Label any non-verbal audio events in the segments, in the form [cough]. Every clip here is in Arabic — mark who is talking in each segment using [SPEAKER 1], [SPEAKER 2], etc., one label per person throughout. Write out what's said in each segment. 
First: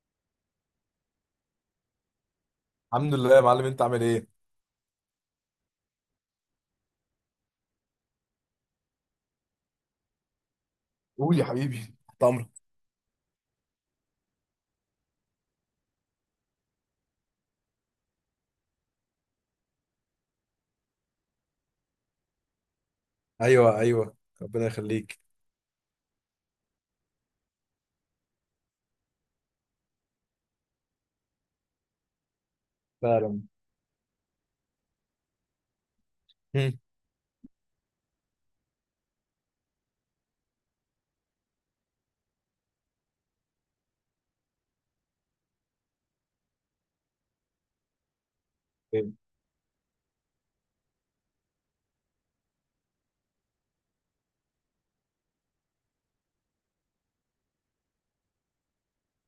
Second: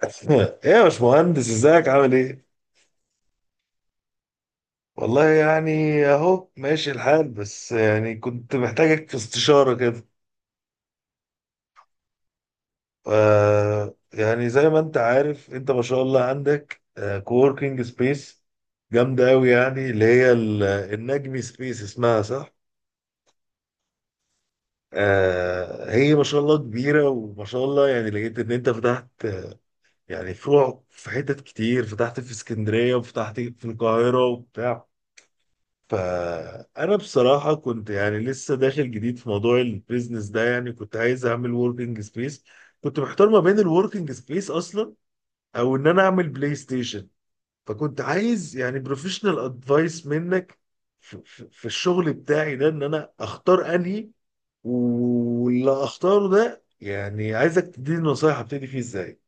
[SPEAKER 1] [laughs] ايه يا باشمهندس، ازيك؟ عامل ايه؟
[SPEAKER 2] الحمد لله يا معلم، انت عامل ايه؟
[SPEAKER 1] والله يعني اهو ماشي الحال، بس كنت محتاجك في استشارة كده.
[SPEAKER 2] قول يا حبيبي، تحت امرك.
[SPEAKER 1] ف- يعني زي ما انت عارف، انت ما شاء الله عندك كووركينج سبيس جامدة قوي، يعني اللي هي النجمي سبيس اسمها، صح؟
[SPEAKER 2] ايوه ايوه، ربنا يخليك.
[SPEAKER 1] آه، هي ما شاء الله كبيرة، وما شاء الله يعني لقيت ان انت فتحت، يعني فروع في حتت كتير، فتحت في اسكندرية وفتحت
[SPEAKER 2] فعلا.
[SPEAKER 1] في القاهرة وبتاع.
[SPEAKER 2] هم.
[SPEAKER 1] فانا بصراحه كنت يعني لسه داخل جديد في موضوع البيزنس ده، يعني كنت عايز اعمل وركينج سبيس. كنت محتار ما بين الوركينج سبيس اصلا او ان انا اعمل بلاي ستيشن. فكنت عايز يعني
[SPEAKER 2] طيب.
[SPEAKER 1] بروفيشنال ادفايس منك في الشغل بتاعي ده، ان انا اختار انهي، واللي اختاره ده يعني عايزك تديني نصايح ابتدي فيه ازاي.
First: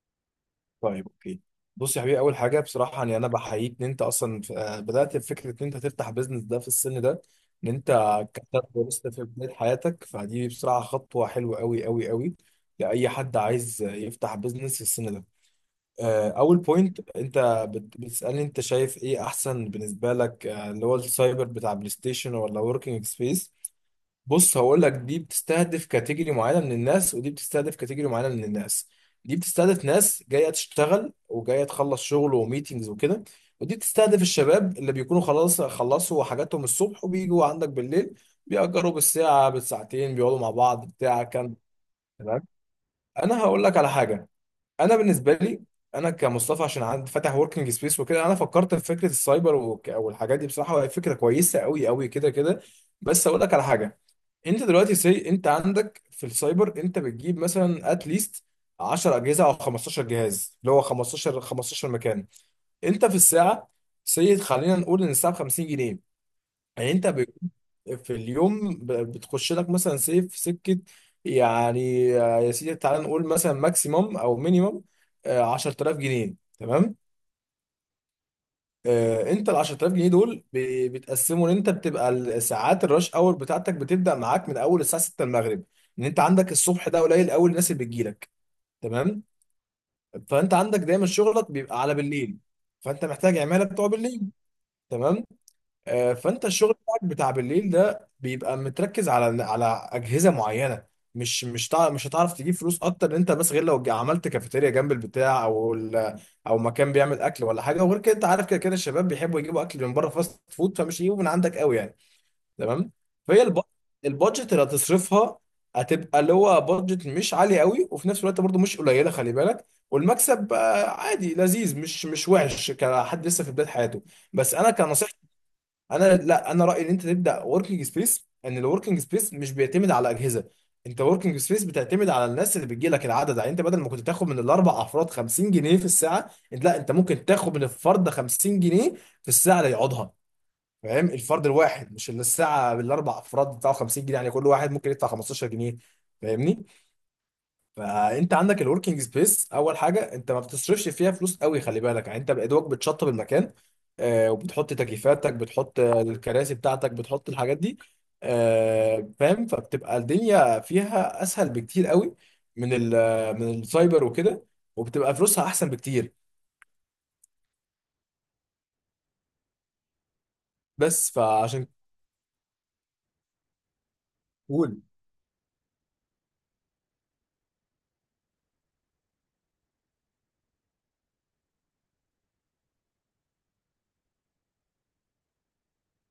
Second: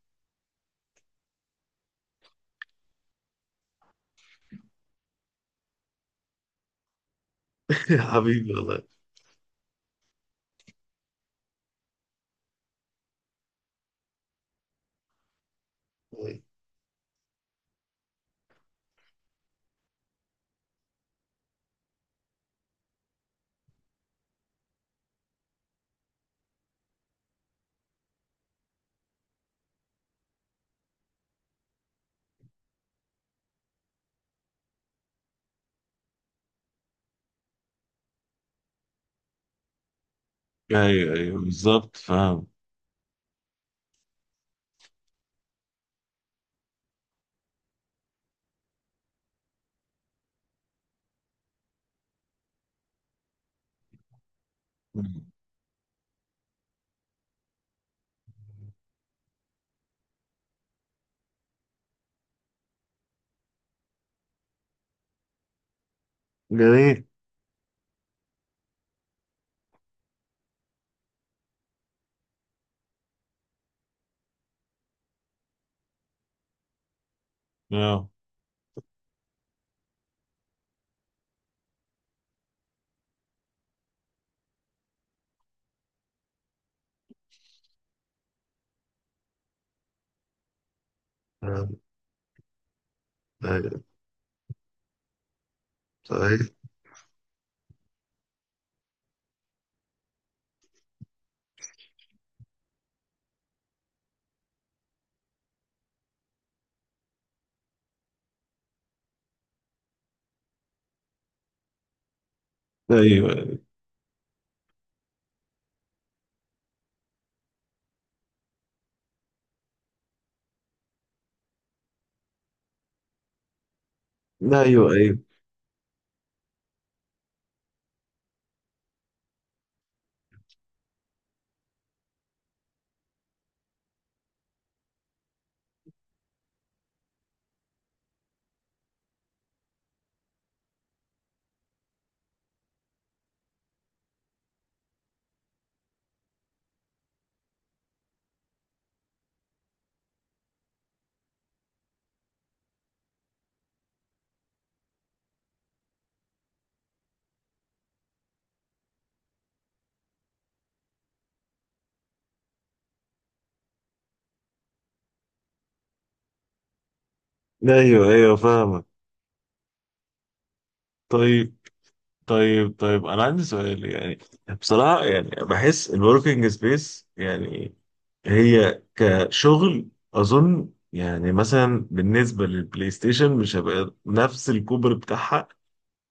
[SPEAKER 2] طيب، اوكي. بص يا حبيبي، اول حاجه بصراحه يعني انا بحييك ان انت اصلا بدات بفكره ان انت تفتح بيزنس ده في السن ده، ان انت
[SPEAKER 1] [laughs] حبيبي
[SPEAKER 2] كتبت
[SPEAKER 1] والله.
[SPEAKER 2] ولسه في بدايه حياتك، فدي بصراحه خطوه حلوه قوي قوي قوي لاي حد عايز يفتح بيزنس في السن ده. اول بوينت، انت بتسالني انت شايف ايه احسن بالنسبه لك، اللي هو السايبر بتاع بلاي ستيشن ولا وركينج سبيس. بص هقول لك، دي بتستهدف كاتيجوري معينه من الناس ودي بتستهدف كاتيجوري معينه من الناس. دي بتستهدف ناس جايه تشتغل وجايه تخلص شغل وميتينجز وكده، ودي بتستهدف الشباب اللي بيكونوا خلاص خلصوا حاجاتهم الصبح وبيجوا عندك بالليل، بيأجروا بالساعه بالساعتين، بيقعدوا مع بعض
[SPEAKER 1] ايوه،
[SPEAKER 2] بتاع
[SPEAKER 1] ايوه،
[SPEAKER 2] كام.
[SPEAKER 1] بالظبط
[SPEAKER 2] تمام.
[SPEAKER 1] فاهم.
[SPEAKER 2] انا هقول لك على حاجه. انا بالنسبه لي، انا كمصطفى عشان عندي فاتح وركينج سبيس وكده، انا فكرت في فكره السايبر والحاجات دي بصراحه، وهي فكره كويسه قوي قوي كده كده. بس اقول لك على حاجه. انت دلوقتي سي، انت عندك في السايبر انت بتجيب مثلا اتليست 10 اجهزه او 15 جهاز، اللي هو 15 مكان. انت في الساعه، سي، خلينا نقول ان الساعه ب 50 جنيه. يعني
[SPEAKER 1] جميل.
[SPEAKER 2] انت ب... في اليوم ب... بتخش لك مثلا سي في سكه يعني، يا سيدي تعال نقول مثلا ماكسيموم او مينيموم 10,000 جنيه. تمام.
[SPEAKER 1] اه.
[SPEAKER 2] انت ال 10,000 جنيه دول بتقسموا، ان انت بتبقى الساعات الرش اور بتاعتك بتبدا معاك من اول الساعه 6 المغرب، ان انت عندك الصبح ده قليل قوي الناس اللي بتجيلك. تمام. فانت عندك دايما شغلك
[SPEAKER 1] آه.
[SPEAKER 2] بيبقى على بالليل، فانت محتاج عماله
[SPEAKER 1] آه.
[SPEAKER 2] بتوع بالليل. تمام. فانت
[SPEAKER 1] صحيح.
[SPEAKER 2] الشغل بتاعك بتاع بالليل ده بيبقى متركز على على اجهزه معينه. مش هتعرف تجيب فلوس اكتر ان انت بس، غير لو عملت كافيتيريا جنب البتاع او او مكان بيعمل اكل ولا حاجه. وغير كده انت عارف كده كده الشباب بيحبوا يجيبوا اكل من بره فاست فود، فمش يجيبوا من عندك قوي يعني. تمام. فهي
[SPEAKER 1] ايوه،
[SPEAKER 2] الب- البادجت اللي هتصرفها هتبقى اللي هو بادجت مش عالي قوي، وفي نفس الوقت برضو مش قليله، خلي بالك. والمكسب عادي لذيذ، مش مش وحش كحد لسه في بدايه حياته. بس
[SPEAKER 1] ايوه.
[SPEAKER 2] انا كنصيحه،
[SPEAKER 1] ايوه،
[SPEAKER 2] انا لا، انا رايي ان انت تبدا وركينج سبيس، ان الوركينج سبيس مش بيعتمد على اجهزه. انت وركينج سبيس بتعتمد على الناس اللي بتجي لك، العدد. يعني انت بدل ما كنت تاخد من الاربع افراد 50 جنيه في الساعه، انت لا، انت ممكن تاخد من الفرد 50 جنيه في الساعه اللي يقعدها. فاهم؟ الفرد الواحد، مش اللي الساعه بالاربع افراد بتاعه 50 جنيه. يعني كل واحد ممكن يدفع 15 جنيه. فاهمني؟ فانت عندك الوركينج سبيس، اول حاجه انت ما بتصرفش فيها فلوس قوي، خلي بالك. يعني انت بادواك بتشطب المكان، وبتحط تكييفاتك، بتحط الكراسي بتاعتك، بتحط الحاجات دي. فاهم، فبتبقى الدنيا فيها اسهل بكتير قوي من من السايبر وكده، وبتبقى فلوسها احسن بكتير.
[SPEAKER 1] ايوه، ايوه فاهمك.
[SPEAKER 2] بس
[SPEAKER 1] طيب.
[SPEAKER 2] فعشان.
[SPEAKER 1] طيب، طيب، انا عندي سؤال يعني.
[SPEAKER 2] قول.
[SPEAKER 1] بصراحه يعني بحس الوركينج سبيس يعني هي كشغل، اظن يعني مثلا بالنسبه للبلاي ستيشن مش هيبقى نفس الكوبر بتاعها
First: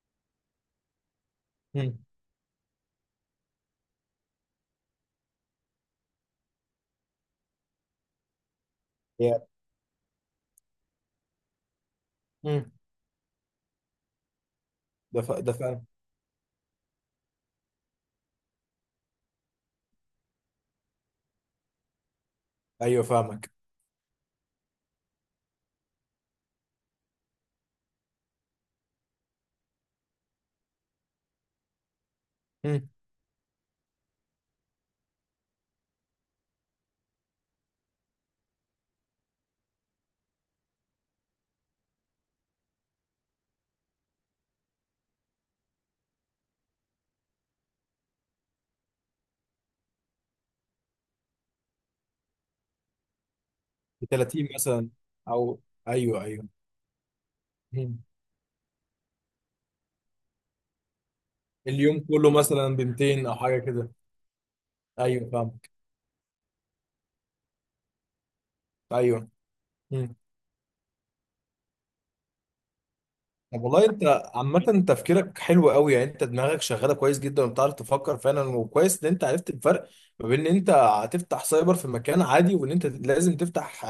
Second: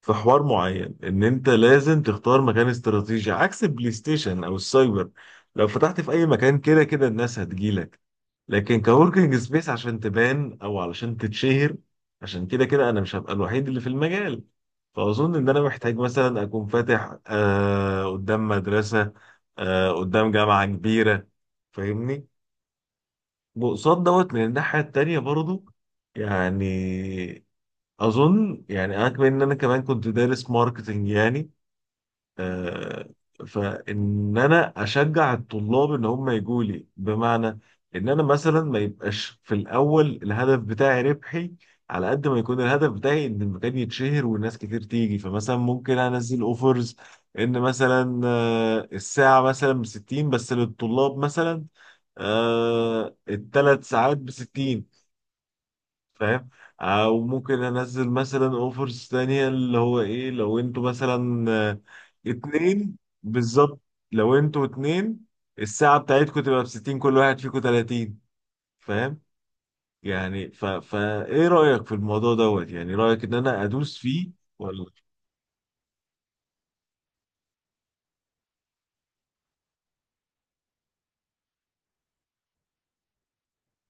[SPEAKER 1] في حوار معين. ان انت
[SPEAKER 2] مم.
[SPEAKER 1] لازم تختار مكان استراتيجي عكس البلاي ستيشن او السايبر. لو فتحت في اي مكان كده كده الناس هتجيلك، لكن كوركينج
[SPEAKER 2] يا.
[SPEAKER 1] سبيس عشان تبان او علشان تتشهر، عشان كده
[SPEAKER 2] مم.
[SPEAKER 1] كده انا مش هبقى الوحيد اللي في المجال. فاظن ان
[SPEAKER 2] ده
[SPEAKER 1] انا
[SPEAKER 2] فاهم.
[SPEAKER 1] محتاج مثلا اكون فاتح آه قدام مدرسة، آه قدام جامعة كبيرة، فاهمني؟
[SPEAKER 2] ايوه فاهمك.
[SPEAKER 1] وقصاد دوت من الناحية التانية برضو. يعني اظن يعني انا كمان، ان انا كمان كنت دارس ماركتنج يعني.
[SPEAKER 2] مم.
[SPEAKER 1] آه، فان انا اشجع الطلاب ان هم يجوا لي، بمعنى ان انا مثلا ما يبقاش في الاول الهدف بتاعي ربحي، على قد ما يكون الهدف بتاعي ان المكان يتشهر والناس كتير تيجي. فمثلا ممكن انزل اوفرز، ان مثلا الساعة مثلا ب 60 بس للطلاب مثلا، آه الثلاث
[SPEAKER 2] ب
[SPEAKER 1] ساعات ب
[SPEAKER 2] 30
[SPEAKER 1] 60.
[SPEAKER 2] مثلا، او ايوه ايوه.
[SPEAKER 1] فاهم؟ او ممكن
[SPEAKER 2] مم.
[SPEAKER 1] انزل مثلا اوفرز تانية، اللي هو ايه لو انتوا مثلا آه،
[SPEAKER 2] اليوم كله مثلا ب
[SPEAKER 1] اتنين،
[SPEAKER 2] 200 او حاجه
[SPEAKER 1] بالظبط.
[SPEAKER 2] كده.
[SPEAKER 1] لو انتوا اتنين
[SPEAKER 2] ايوه فاهمك.
[SPEAKER 1] الساعة بتاعتكم تبقى بستين، كل واحد فيكم تلاتين. فاهم؟
[SPEAKER 2] ايوه. مم.
[SPEAKER 1] يعني فا ايه رأيك في الموضوع دوت؟ يعني رأيك ان
[SPEAKER 2] طب
[SPEAKER 1] انا
[SPEAKER 2] والله
[SPEAKER 1] ادوس
[SPEAKER 2] انت
[SPEAKER 1] فيه
[SPEAKER 2] عامة
[SPEAKER 1] ولا؟
[SPEAKER 2] تفكيرك حلو قوي، يعني انت دماغك شغالة كويس جدا وبتعرف تفكر فعلا، وكويس ان انت عرفت الفرق ما بين ان انت هتفتح سايبر في مكان عادي، وان انت لازم تفتح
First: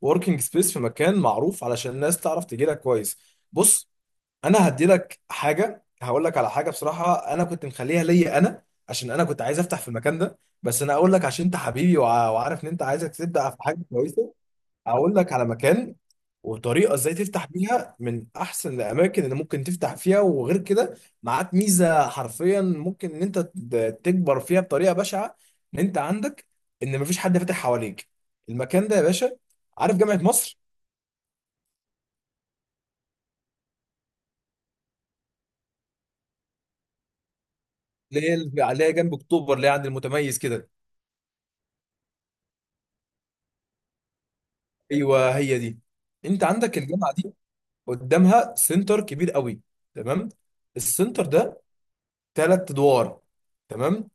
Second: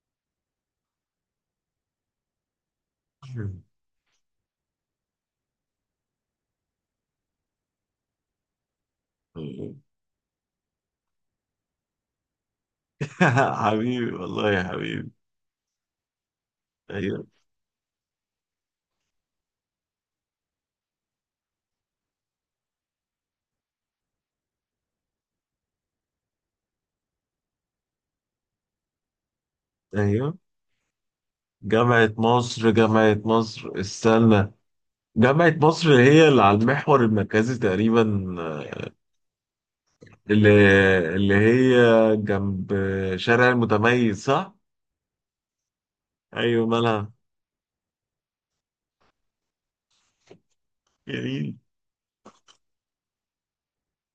[SPEAKER 2] وركينج سبيس في مكان معروف علشان الناس تعرف تجي لك كويس. بص، انا هدي لك حاجة، هقول لك على حاجة بصراحة انا كنت مخليها ليا انا، عشان انا كنت عايز افتح في المكان ده، بس انا اقول لك عشان انت حبيبي وعارف ان انت، عايزك
[SPEAKER 1] [laughs]
[SPEAKER 2] تبدأ في حاجة
[SPEAKER 1] حبيبي
[SPEAKER 2] كويسة.
[SPEAKER 1] والله، يا حبيبي.
[SPEAKER 2] هقول لك على مكان وطريقه ازاي
[SPEAKER 1] ايوه،
[SPEAKER 2] تفتح بيها، من احسن الاماكن اللي ممكن تفتح فيها. وغير كده، معاك ميزه حرفيا ممكن ان انت تكبر فيها بطريقه بشعه، ان انت عندك ان مفيش حد فاتح حواليك. المكان ده يا باشا، عارف جامعه
[SPEAKER 1] ايوه.
[SPEAKER 2] مصر؟
[SPEAKER 1] جامعة مصر؟ جامعة مصر، استنى. جامعة مصر هي اللي على المحور المركزي تقريبا،
[SPEAKER 2] اللي هي اللي عليها جنب اكتوبر، اللي هي عند المتميز
[SPEAKER 1] اللي
[SPEAKER 2] كده.
[SPEAKER 1] اللي هي جنب شارع المتميز، صح؟
[SPEAKER 2] ايوه هي دي. انت
[SPEAKER 1] ايوه،
[SPEAKER 2] عندك
[SPEAKER 1] مالها؟
[SPEAKER 2] الجامعه دي، قدامها سنتر كبير قوي. تمام. السنتر
[SPEAKER 1] جميل.
[SPEAKER 2] ده ثلاث ادوار. تمام.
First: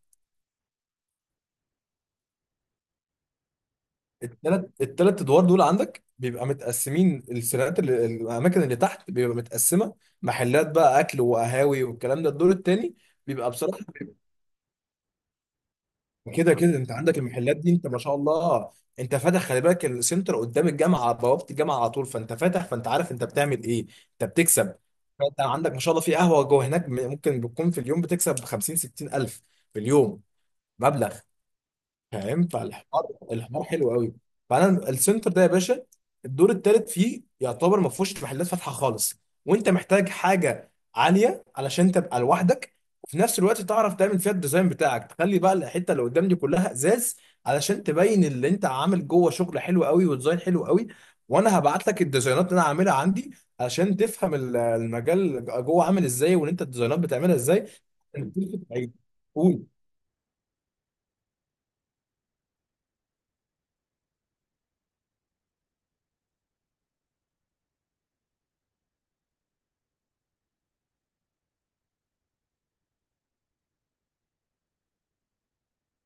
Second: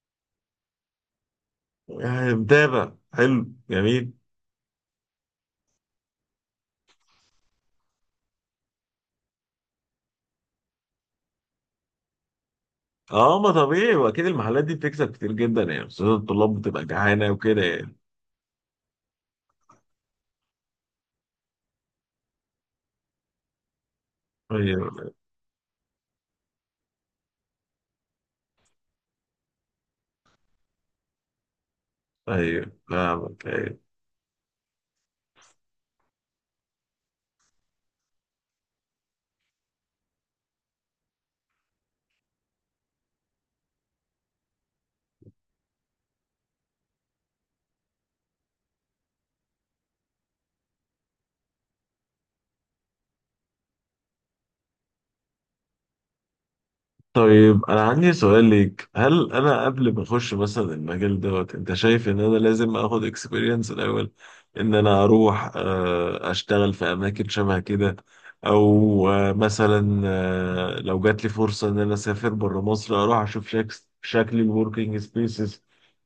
[SPEAKER 1] يعني متابع، حلو، جميل.
[SPEAKER 2] التلات ادوار دول عندك بيبقى متقسمين السيرات، اللي الاماكن اللي تحت بيبقى متقسمه محلات بقى اكل وقهاوي والكلام ده. الدور التاني
[SPEAKER 1] اه
[SPEAKER 2] بيبقى
[SPEAKER 1] ما
[SPEAKER 2] بصراحه
[SPEAKER 1] طبيعي،
[SPEAKER 2] بيبقى،
[SPEAKER 1] واكيد المحلات دي بتكسب كتير جدا يعني، خصوصا
[SPEAKER 2] كده
[SPEAKER 1] الطلاب
[SPEAKER 2] كده
[SPEAKER 1] بتبقى
[SPEAKER 2] انت عندك
[SPEAKER 1] جعانه
[SPEAKER 2] المحلات
[SPEAKER 1] وكده
[SPEAKER 2] دي، انت
[SPEAKER 1] يعني.
[SPEAKER 2] ما شاء الله، انت فاتح، خلي بالك السنتر قدام الجامعه على بوابه الجامعه على طول، فانت فاتح، فانت عارف انت بتعمل ايه، انت بتكسب.
[SPEAKER 1] ايوه،
[SPEAKER 2] فانت عندك ما شاء الله في قهوه جوه هناك ممكن بتكون في اليوم بتكسب 50 60 الف في اليوم، مبلغ هينفع.
[SPEAKER 1] ايوه
[SPEAKER 2] الحوار
[SPEAKER 1] فاهمك.
[SPEAKER 2] الحوار
[SPEAKER 1] ايوه.
[SPEAKER 2] حلو قوي. فانا السنتر ده يا باشا، الدور الثالث فيه يعتبر ما فيهوش محلات فاتحه خالص، وانت محتاج حاجه عاليه علشان تبقى لوحدك، وفي نفس الوقت تعرف تعمل فيها الديزاين بتاعك، تخلي بقى الحته اللي قدام دي كلها ازاز، علشان تبين اللي انت عامل جوه شغل حلو قوي وديزاين حلو قوي. وانا هبعت لك الديزاينات اللي انا عاملها عندي، علشان تفهم المجال جوه عامل ازاي، وان انت الديزاينات بتعملها
[SPEAKER 1] طيب
[SPEAKER 2] ازاي.
[SPEAKER 1] انا عندي سؤال ليك: هل انا
[SPEAKER 2] قول.
[SPEAKER 1] قبل ما اخش مثلا المجال دوت، انت شايف ان انا لازم اخد اكسبيرينس الاول؟ ان انا اروح اشتغل في اماكن شبه كده، او مثلا لو جات لي فرصة ان انا اسافر بره مصر، اروح اشوف شكل الوركينج سبيسز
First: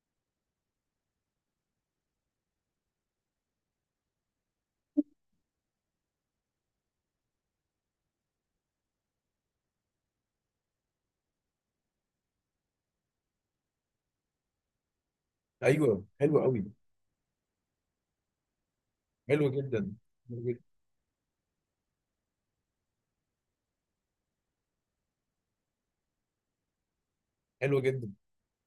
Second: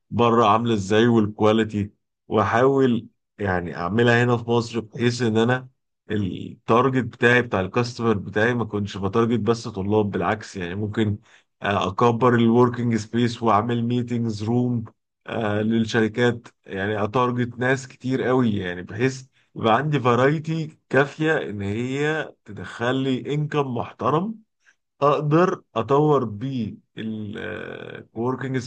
[SPEAKER 1] بره عاملة ازاي، والكواليتي، واحاول يعني اعملها هنا في مصر، بحيث ان انا التارجت بتاعي بتاع الكاستمر بتاعي ما كنتش بتارجت بس طلاب، بالعكس يعني ممكن اكبر الوركينج سبيس واعمل ميتينجز روم
[SPEAKER 2] ايوه حلو
[SPEAKER 1] للشركات،
[SPEAKER 2] قوي.
[SPEAKER 1] يعني اتارجت ناس كتير قوي، يعني بحيث
[SPEAKER 2] حلو
[SPEAKER 1] يبقى
[SPEAKER 2] جدا.
[SPEAKER 1] عندي
[SPEAKER 2] حلو جدا.
[SPEAKER 1] فرايتي كافية ان هي تدخل لي انكم محترم، اقدر اطور بيه
[SPEAKER 2] حلو جدا.
[SPEAKER 1] الوركينج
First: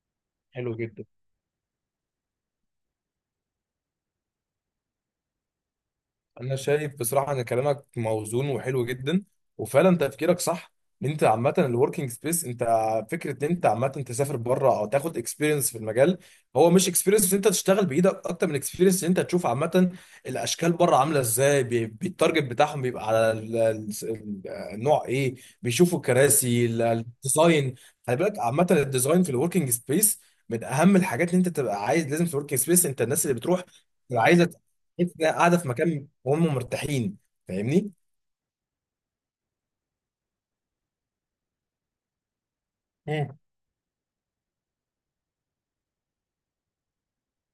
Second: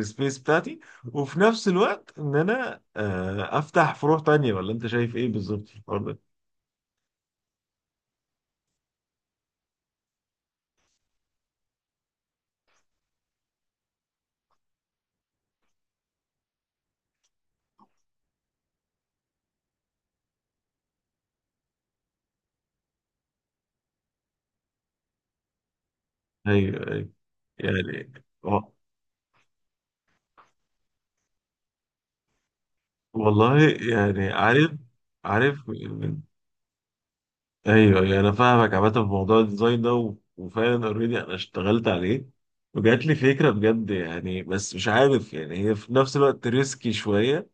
[SPEAKER 1] سبيس
[SPEAKER 2] حلو
[SPEAKER 1] بتاعتي.
[SPEAKER 2] جدا.
[SPEAKER 1] وفي نفس الوقت ان انا افتح فروع تانية. ولا انت شايف ايه بالظبط في الحوار ده؟
[SPEAKER 2] انا شايف بصراحه ان كلامك موزون وحلو جدا، وفعلا تفكيرك صح، ان انت عامه الوركينج سبيس. انت فكره ان انت عامه تسافر بره او تاخد اكسبيرينس في المجال، هو مش اكسبيرينس ان انت تشتغل بايدك، اكتر من اكسبيرينس ان انت تشوف عامه الاشكال بره عامله ازاي، بالتارجت بتاعهم بيبقى على النوع ايه، بيشوفوا الكراسي
[SPEAKER 1] ايوه
[SPEAKER 2] الديزاين.
[SPEAKER 1] يعني.
[SPEAKER 2] خلي بالك،
[SPEAKER 1] و-
[SPEAKER 2] عامه الديزاين في الوركينج سبيس من اهم الحاجات. ان انت تبقى عايز، لازم في الوركينج سبيس انت الناس اللي
[SPEAKER 1] والله
[SPEAKER 2] بتروح تبقى
[SPEAKER 1] يعني
[SPEAKER 2] عايزه
[SPEAKER 1] عارف،
[SPEAKER 2] تحس انها قاعده في
[SPEAKER 1] عارف
[SPEAKER 2] مكان وهم مرتاحين. فاهمني؟
[SPEAKER 1] ايوه يعني انا فاهمك. عامه في موضوع الديزاين ده وفعلا اوريدي انا اشتغلت عليه، وجات لي
[SPEAKER 2] مم.
[SPEAKER 1] فكره بجد يعني. بس مش عارف، يعني هي في نفس الوقت ريسكي شويه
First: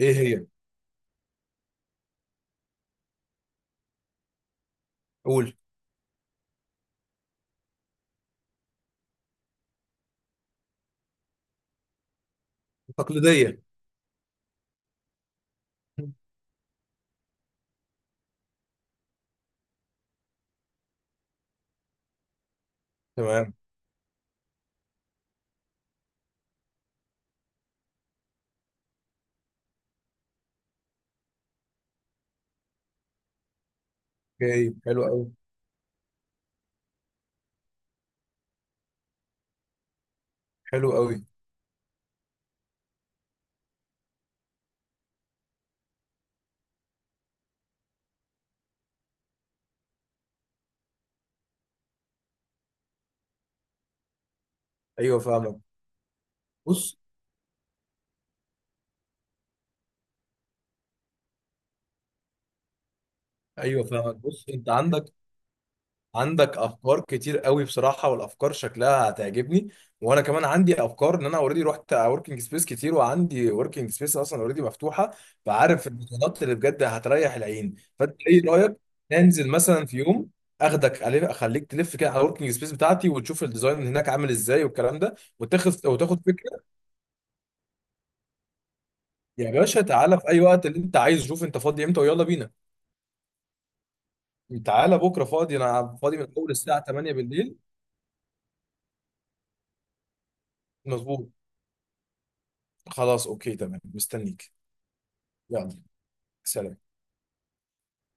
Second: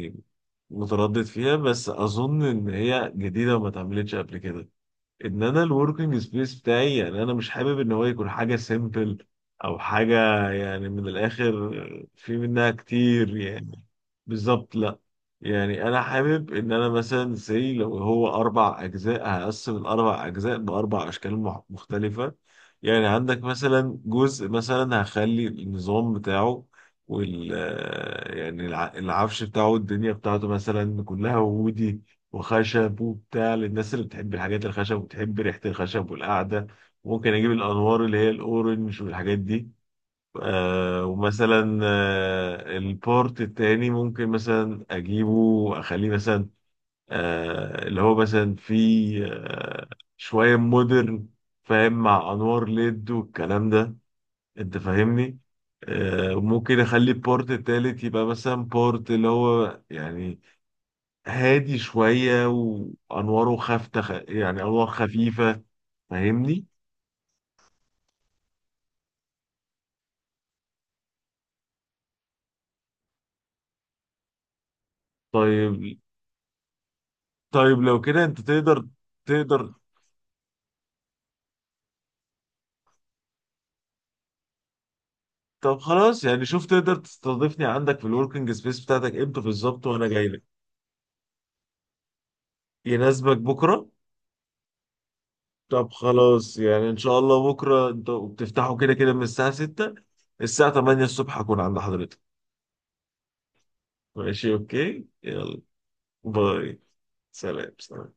[SPEAKER 2] ايه. هي.
[SPEAKER 1] متردد فيها. بس اظن ان هي جديده وما اتعملتش قبل كده. ان
[SPEAKER 2] قول.
[SPEAKER 1] انا الوركينج سبيس بتاعي يعني انا مش حابب ان هو يكون حاجه سيمبل، او حاجه يعني من الاخر، في منها كتير
[SPEAKER 2] تقليديه.
[SPEAKER 1] يعني. بالظبط، لا. يعني انا حابب ان انا مثلا زي لو هو اربع اجزاء، هقسم الاربع اجزاء باربع اشكال مختلفه. يعني عندك
[SPEAKER 2] تمام.
[SPEAKER 1] مثلا جزء مثلا هخلي النظام بتاعه، وال... يعني العفش بتاعه الدنيا بتاعته مثلا كلها وودي وخشب وبتاع، للناس اللي بتحب الحاجات
[SPEAKER 2] اوكي
[SPEAKER 1] الخشب
[SPEAKER 2] حلو قوي.
[SPEAKER 1] وبتحب ريحة الخشب والقعدة. ممكن أجيب الأنوار اللي هي الأورنج والحاجات دي.
[SPEAKER 2] حلو
[SPEAKER 1] آه
[SPEAKER 2] قوي.
[SPEAKER 1] ومثلا آه البورت التاني ممكن مثلا أجيبه وأخليه مثلا آه اللي هو مثلا فيه آه شوية مودرن، فاهم، مع أنوار ليد والكلام ده. أنت
[SPEAKER 2] ايوه
[SPEAKER 1] فاهمني؟
[SPEAKER 2] فاهمك.
[SPEAKER 1] آه، ممكن
[SPEAKER 2] بص.
[SPEAKER 1] اخلي البورت التالت يبقى مثلا بورت اللي هو يعني هادي شوية وأنواره
[SPEAKER 2] ايوه
[SPEAKER 1] خافتة،
[SPEAKER 2] فاهمك. بص
[SPEAKER 1] يعني
[SPEAKER 2] انت
[SPEAKER 1] أنوار
[SPEAKER 2] عندك،
[SPEAKER 1] خفيفة.
[SPEAKER 2] عندك
[SPEAKER 1] فاهمني؟
[SPEAKER 2] افكار كتير قوي بصراحه، والافكار شكلها هتعجبني. وانا كمان عندي افكار، ان انا اوريدي رحت وركينج سبيس كتير وعندي وركينج سبيس اصلا اوريدي مفتوحه، فعارف
[SPEAKER 1] طيب.
[SPEAKER 2] البطولات اللي بجد هتريح العين.
[SPEAKER 1] طيب لو
[SPEAKER 2] فانت
[SPEAKER 1] كده أنت
[SPEAKER 2] ايه رايك
[SPEAKER 1] تقدر،
[SPEAKER 2] ننزل
[SPEAKER 1] تقدر.
[SPEAKER 2] مثلا في يوم اخدك عليه، اخليك تلف كده على الوركينج سبيس بتاعتي وتشوف الديزاين اللي هناك عامل ازاي والكلام ده،
[SPEAKER 1] طب
[SPEAKER 2] وتاخد
[SPEAKER 1] خلاص، يعني شوف
[SPEAKER 2] فكره.
[SPEAKER 1] تقدر تستضيفني عندك في الوركينج سبيس بتاعتك امتى
[SPEAKER 2] يا باشا
[SPEAKER 1] بالظبط، وأنا
[SPEAKER 2] تعالى
[SPEAKER 1] جاي
[SPEAKER 2] في اي
[SPEAKER 1] لك.
[SPEAKER 2] وقت اللي انت عايزه، شوف انت فاضي امتى ويلا بينا.
[SPEAKER 1] يناسبك بكرة؟
[SPEAKER 2] تعالى بكره، فاضي،
[SPEAKER 1] طب
[SPEAKER 2] انا فاضي من اول
[SPEAKER 1] خلاص،
[SPEAKER 2] الساعه
[SPEAKER 1] يعني إن
[SPEAKER 2] 8
[SPEAKER 1] شاء الله
[SPEAKER 2] بالليل.
[SPEAKER 1] بكرة أنتوا بتفتحوا كده كده من الساعة 6، الساعة 8
[SPEAKER 2] مظبوط.
[SPEAKER 1] الصبح هكون عند حضرتك.
[SPEAKER 2] خلاص اوكي تمام، مستنيك.
[SPEAKER 1] ماشي أوكي؟ يلا.
[SPEAKER 2] يلا. سلام.
[SPEAKER 1] باي. سلام، سلام.